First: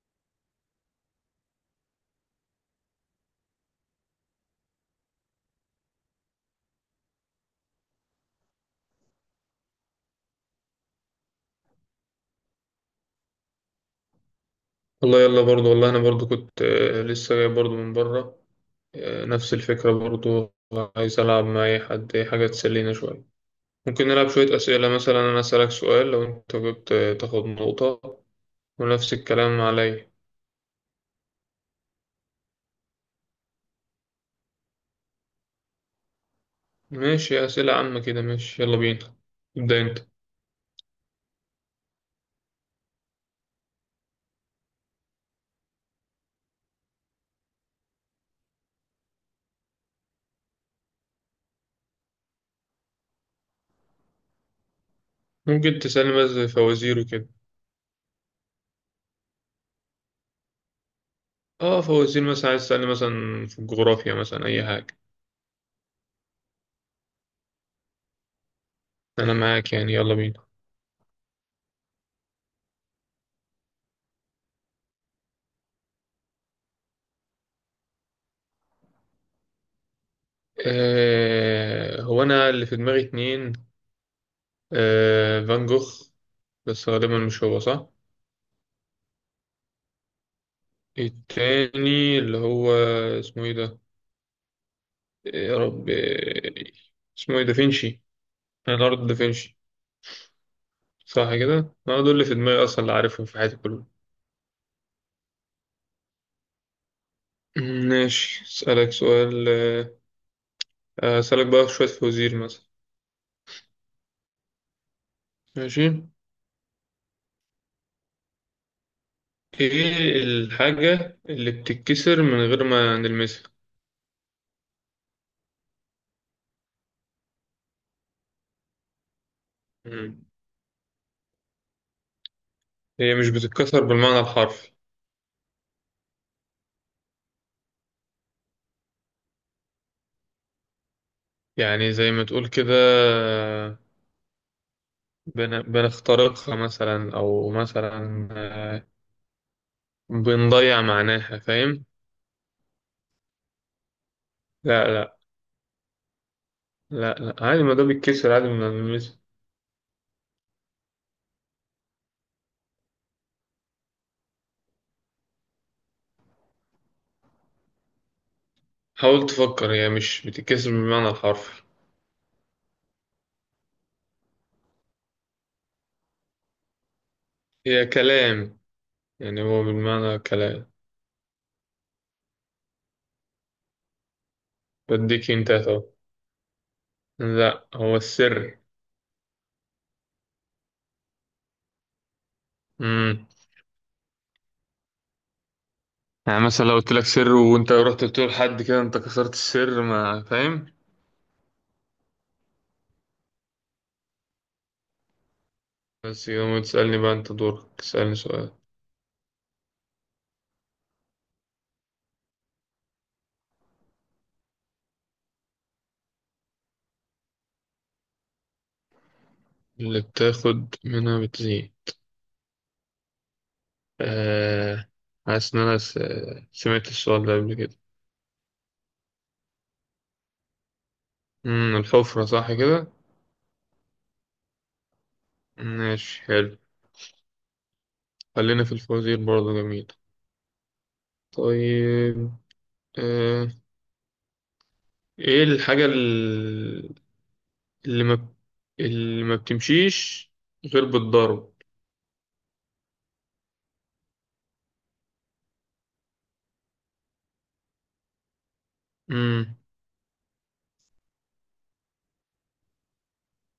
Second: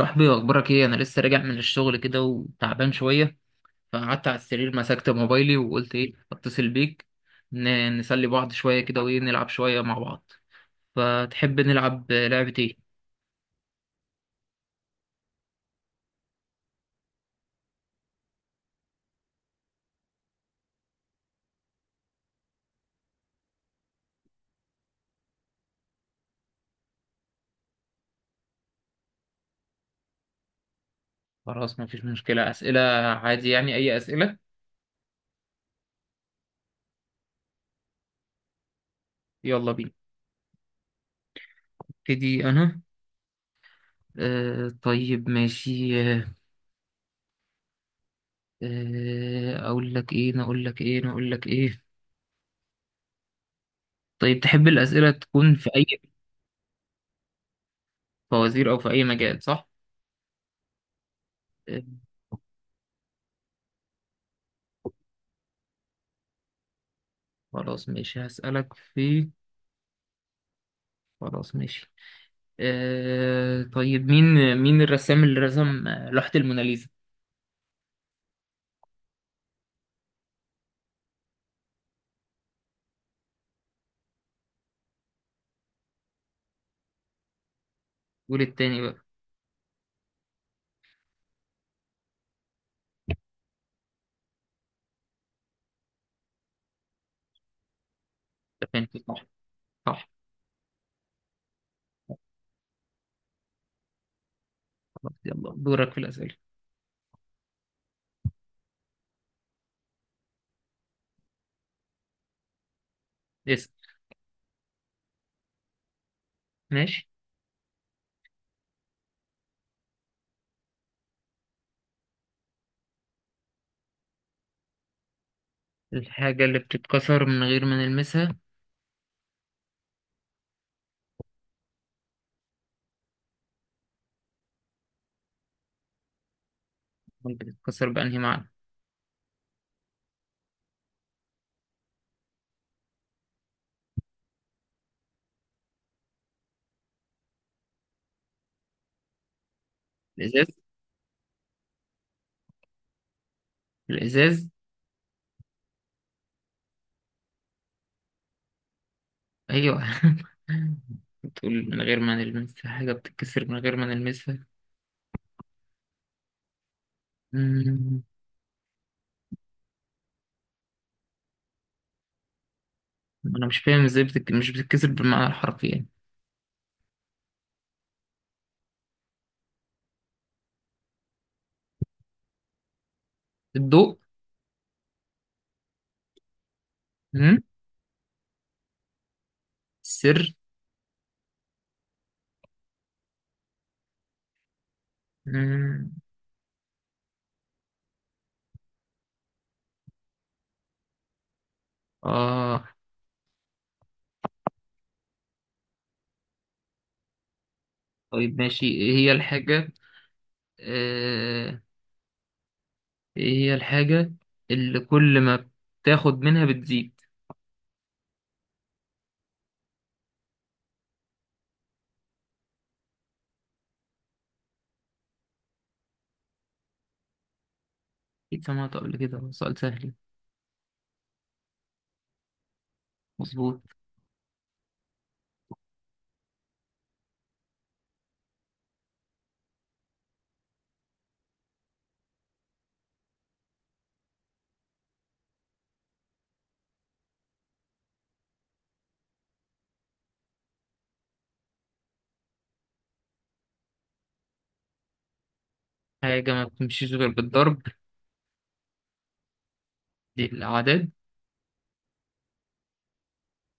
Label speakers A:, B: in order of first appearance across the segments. A: صاحبي، واخبارك ايه؟ انا لسه راجع من الشغل كده وتعبان شويه. فقعدت على السرير، مسكت موبايلي وقلت ايه، اتصل بيك. نسلي بعض شويه كده، وايه، نلعب شويه مع بعض. فتحب نلعب لعبه ايه؟
B: والله، يلا برضو. والله انا برضو كنت لسه جاي برضو من بره. آه، نفس الفكرة برضو. عايز العب مع اي حد، اي حاجة تسلينا شوية. ممكن نلعب شوية اسئلة، مثلا انا اسألك سؤال، لو انت جبت تاخد نقطة. ونفس الكلام عليا.
A: خلاص، مفيش مشكله، اسئله. عادي يعني اي اسئله.
B: ماشي، اسئلة عامة كده. ماشي يلا بينا.
A: يلا
B: ابدأ
A: بينا.
B: انت.
A: ابتدي انا. آه، طيب ماشي. آه آه، اقول لك ايه؟ طيب، تحب الاسئله تكون في
B: ممكن
A: اي؟
B: تسألني مثلا فوازير وكده.
A: فوازير او في اي مجال، صح؟
B: اه،
A: آه،
B: فوازير مثلا. عايز تسألني مثلا في الجغرافيا مثلا اي حاجة.
A: خلاص ماشي هسألك في.
B: انا معاك، يعني يلا بينا.
A: خلاص، ماشي. آه، طيب، مين الرسام اللي رسم لوحة الموناليزا؟
B: هو انا اللي في دماغي اتنين. آه، فان جوخ. بس غالبا مش هو، صح؟
A: قول التاني بقى.
B: التاني اللي هو اسمه ايه ده؟ يا رب اسمه ايه؟ دافنشي.
A: ده فين؟
B: ليوناردو
A: صح.
B: دافنشي.
A: صح.
B: صح كده. انا دول اللي في دماغي اصلا، اللي عارفهم في حياتي كلهم.
A: خلاص، يلا دورك في الأسئلة.
B: ماشي، اسالك سؤال. اسالك بقى شويه فوازير مثلا.
A: اسأل.
B: ماشي.
A: ماشي.
B: ايه الحاجه اللي بتتكسر من غير ما نلمسها؟
A: الحاجة اللي بتتكسر من غير ما نلمسها؟
B: مم. هي مش بتتكسر بالمعنى الحرفي.
A: أمال بتتكسر بأنهي معنى؟
B: يعني زي ما تقول كده، بنخترقها مثلا، او مثلا
A: الإزاز،
B: بنضيع معناها، فاهم؟
A: الإزاز.
B: لا، لا. لا، لا، عادي، ما ده بيتكسر عادي ما بنلمسه.
A: أيوه. بتقول من غير ما نلمسها، حاجة بتتكسر من غير ما نلمسها؟ مم،
B: حاول تفكر، هي مش بتتكسر بالمعنى الحرفي.
A: أنا مش فاهم إزاي مش بتتكسر بالمعنى الحرفي يعني.
B: هي كلام. يعني هو بالمعنى كلام.
A: الضوء.
B: بديك انت اهو.
A: مم،
B: لا، هو السر.
A: السر.
B: امم.
A: مم،
B: يعني مثلا لو قلت لك سر وانت رحت بتقول لحد، كده انت كسرت السر. ما فاهم؟
A: آه
B: بس يوم تسألني بقى، انت دورك تسألني
A: طيب
B: سؤال.
A: ماشي، ايه هي الحاجة؟ آه، ايه هي الحاجة اللي كل ما بتاخد منها بتزيد؟
B: اللي بتاخد منها بتزيد؟ آه. حاسس إن أنا سمعت السؤال ده قبل كده.
A: اكيد سمعت قبل كده، هو سؤال سهل.
B: الحفرة، صح كده؟
A: مظبوط.
B: ماشي حلو. خلينا في الفوازير برضه. جميل. طيب. آه إيه الحاجة اللي ما اللي ما بتمشيش غير بالضرب؟
A: حاجة ما بتمشيش غير بالضرب؟
B: مم.
A: دي الأعداد.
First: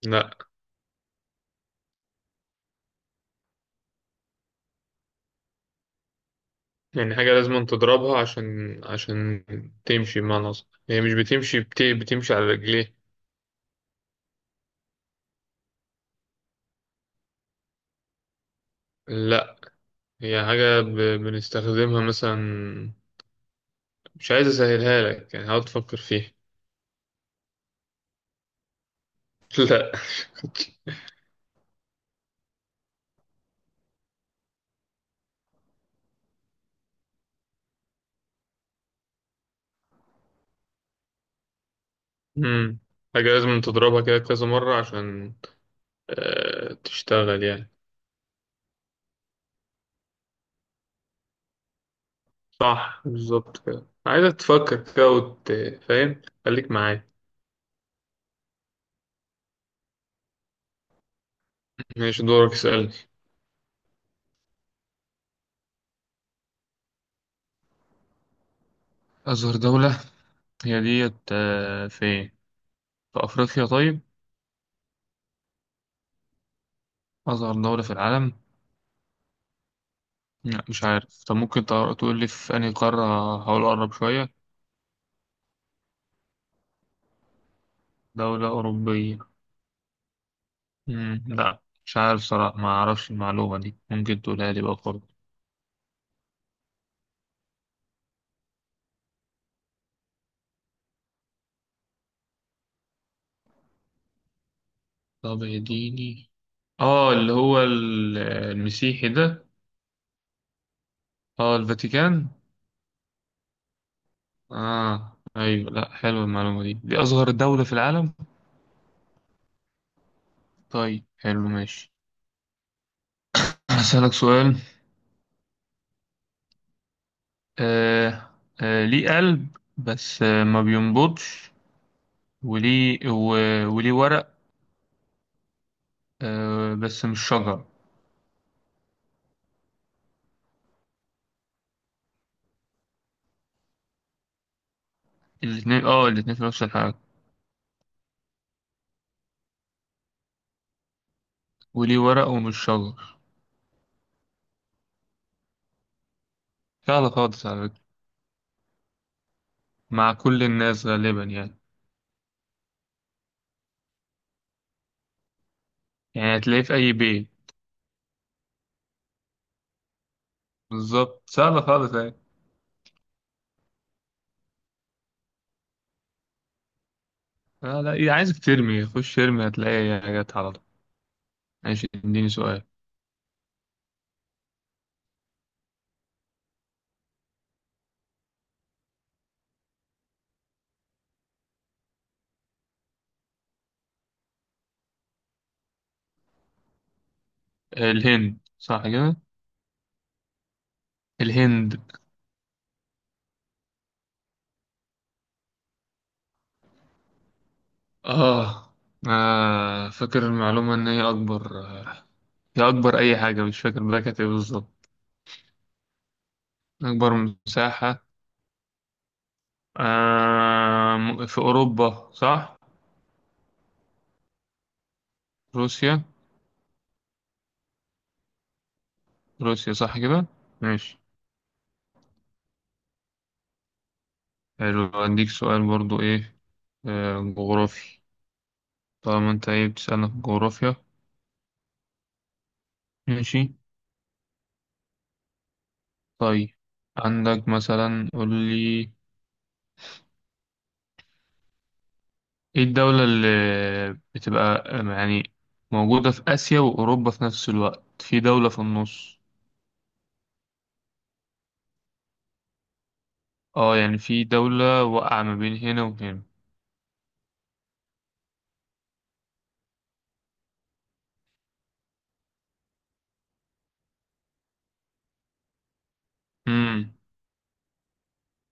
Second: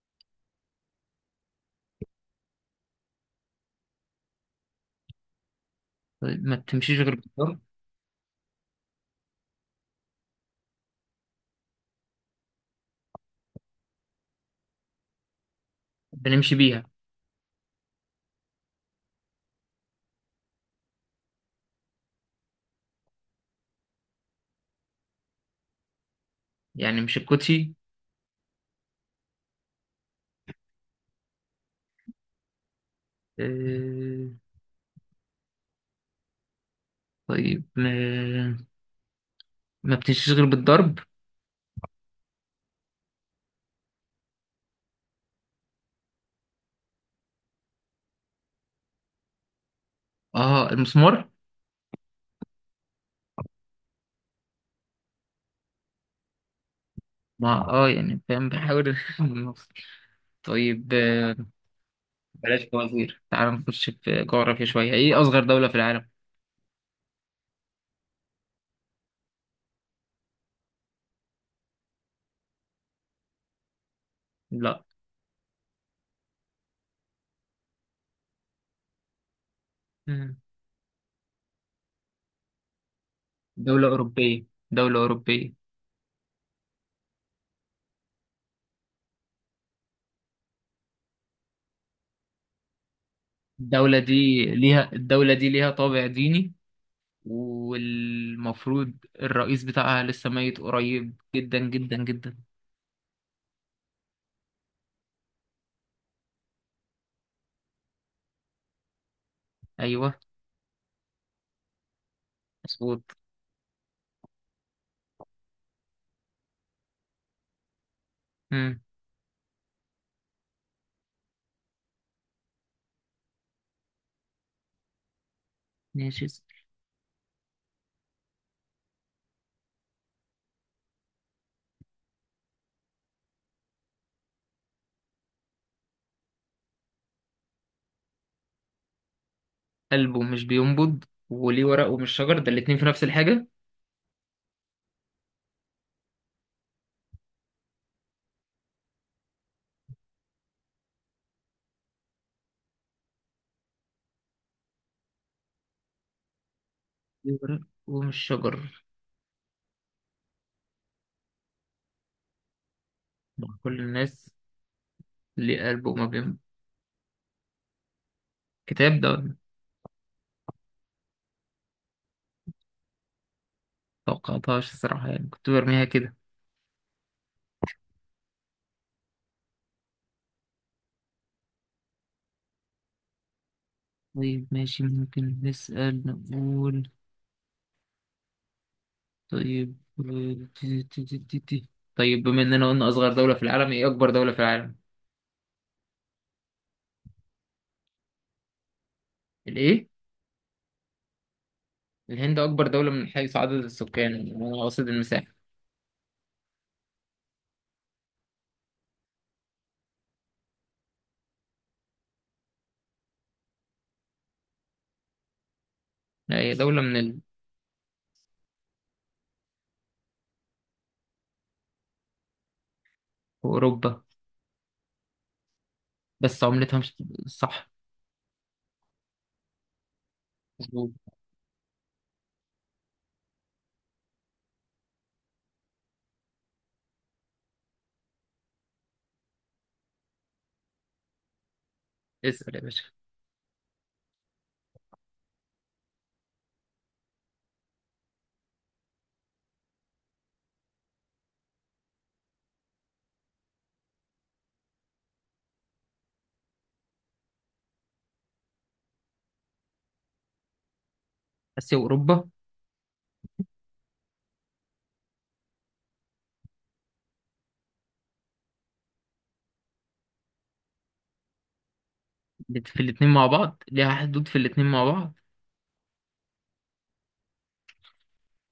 B: لا.
A: طيب، ما بتمشيش غير
B: يعني حاجة
A: بالضرب.
B: لازم تضربها عشان تمشي، بمعنى أصح هي مش بتمشي، بتمشي على رجليه.
A: بنمشي بيها؟
B: لا. هي حاجة بنستخدمها مثلا. مش عايز اسهلها لك، يعني هقعد تفكر فيها.
A: يعني مش الكوتشي؟
B: لا.
A: آه، طيب، ما بتمشيش غير بالضرب.
B: امم. حاجة لازم تضربها كده كذا مرة عشان تشتغل يعني.
A: اه، المسمار.
B: صح بالظبط كده. عايزك تفكر كده فاهم، خليك معايا.
A: ما يعني فاهم، بحاول نوصل. طيب. آه،
B: ماشي، دورك
A: بلاش
B: اسألني.
A: فوازير، تعال نخش في جغرافيا شوية. ايه أصغر دولة في العالم؟
B: أصغر دولة، هي ديت فين؟ في أفريقيا؟ طيب.
A: لا.
B: أصغر دولة في العالم؟
A: مم.
B: لا مش عارف. طب ممكن تقول لي في أنهي قارة؟ هحاول
A: دولة
B: أقرب شوية.
A: أوروبية، دولة أوروبية.
B: دولة أوروبية؟ مم. لا مش عارف صراحة، ما أعرفش المعلومة دي.
A: الدولة
B: ممكن
A: دي
B: تقولها لي بقى؟
A: الدولة دي ليها طابع ديني، والمفروض الرئيس بتاعها لسه ميت قريب، جدا جدا جدا.
B: طب اديني. اه، اللي هو المسيحي ده؟
A: أيوه.
B: اه، الفاتيكان.
A: مظبوط.
B: اه، ايوه، لا حلوه المعلومه دي. دي اصغر دولة في العالم.
A: مم.
B: طيب حلو ماشي. هسألك سؤال.
A: ماشي.
B: آه ليه قلب، بس ما بينبضش، وليه ورق، بس مش شجر؟
A: قلبه مش بينبض؟ وليه ورق ومش شجر، ده الاتنين في نفس الحاجة؟
B: الاتنين في نفس الحاجة، وليه ورق ومش شجر. سهلة
A: ليه
B: خالص
A: ورق
B: على فكرة.
A: ومش شجر؟
B: مع كل الناس غالبا يعني.
A: ده كل الناس؟ ليه قلبه وما بينبض؟
B: يعني هتلاقيه في أي بيت.
A: كتاب ده ولا؟
B: بالظبط، سهلة خالص يعني.
A: متوقعتهاش الصراحة، يعني كنت برميها كده.
B: آه، لا عايزك ترمي. خش ارمي هتلاقي جت على طول. ماشي، اديني سؤال.
A: طيب ماشي، ممكن نسأل. نقول. طيب. آه، تي- تي- تي- تي- تي. طيب، بما اننا قلنا اصغر دولة في العالم، ايه اكبر دولة في العالم؟
B: الهند، صح كده؟
A: الايه؟
B: الهند.
A: الهند اكبر دولة من حيث عدد السكان، واقصد المساحة.
B: آه. فاكر المعلومة إن هي أكبر، هي أكبر أي حاجة، مش فاكر بقى كانت إيه بالظبط.
A: لا، هي دولة من
B: أكبر
A: ال...
B: مساحة. في أوروبا صح؟
A: في اوروبا.
B: روسيا.
A: بس عملتها مش صح.
B: روسيا، صح كده؟
A: مظبوط.
B: ماشي حلو. أديك سؤال برضو. جغرافي. طالما أنت بتسألنا في الجغرافيا.
A: اسأل يا باشا.
B: ماشي. طيب. عندك مثلا، قول لي. ايه الدولة اللي بتبقى يعني موجودة في آسيا وأوروبا في نفس الوقت؟ في دولة في النص.
A: اسيا واوروبا؟
B: اه، يعني في دولة واقعة ما بين هنا وهنا.
A: في الاتنين مع بعض، ليها حدود في الاتنين مع بعض؟
B: امم.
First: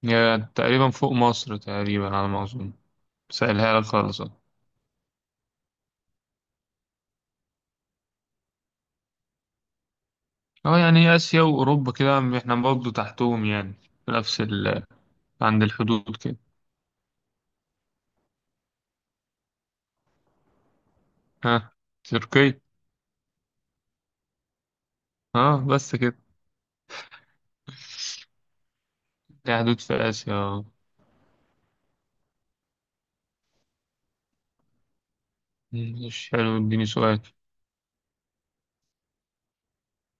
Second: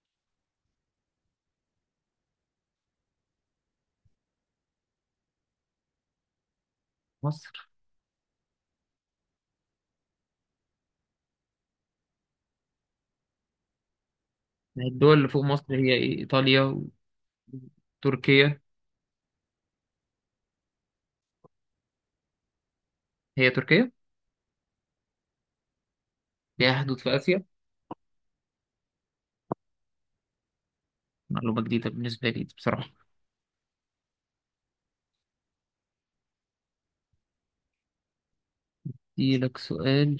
B: هي تقريبا فوق مصر تقريبا على ما أظن. سألها لك خالص، اه.
A: مصر؟
B: يعني آسيا وأوروبا كده احنا برضه تحتهم يعني، في نفس
A: الدول اللي فوق
B: عند
A: مصر هي
B: الحدود
A: إيه؟
B: كده.
A: ايطاليا، وتركيا.
B: ها. تركيا؟
A: هي تركيا؟
B: اه، بس كده؟
A: ليها حدود في اسيا؟
B: دي حدود في آسيا، اه.
A: معلومة جديدة بالنسبة لي دي بصراحة.
B: مش حلو، اديني سؤال.
A: دي لك سؤال.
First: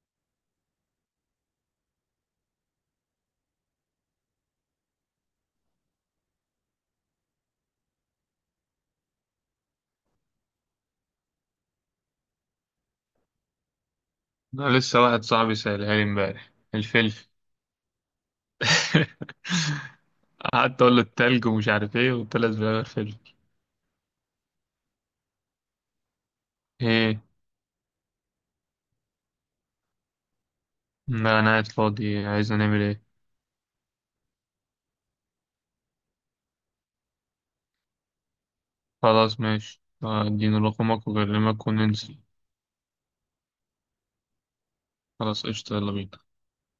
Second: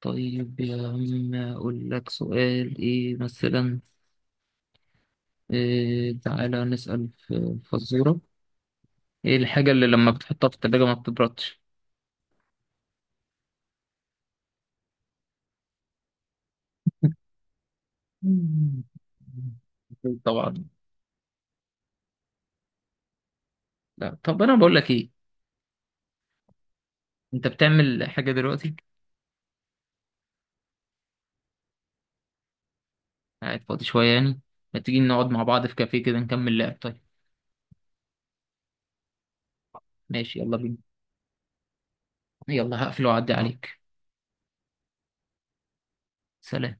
A: طيب يا عم، أقول لك سؤال إيه مثلا. إيه، تعالى نسأل في فزورة. إيه الحاجة اللي لما بتحطها في التلاجة ما بتبردش؟
B: أنا لسه واحد صاحبي سألها لي امبارح. الفلفل.
A: مم. أكيد طبعا.
B: قعدت اقول له التلج ومش عارف ايه، وطلع في الاخر فيلم.
A: لا طب، أنا بقول لك إيه.
B: ايه؟
A: أنت بتعمل حاجة دلوقتي؟
B: لا، انا قاعد فاضي. عايز نعمل ايه؟
A: قاعد فاضي شوية يعني؟ ما تيجي نقعد مع بعض في كافيه كده نكمل لعب؟ طيب.
B: خلاص، ماشي.
A: ماشي، يلا
B: اديني
A: بينا.
B: رقمك واكلمك وننزل.
A: يلا هقفل وأعدي عليك.
B: خلاص، قشطة، يلا بينا.
A: سلام.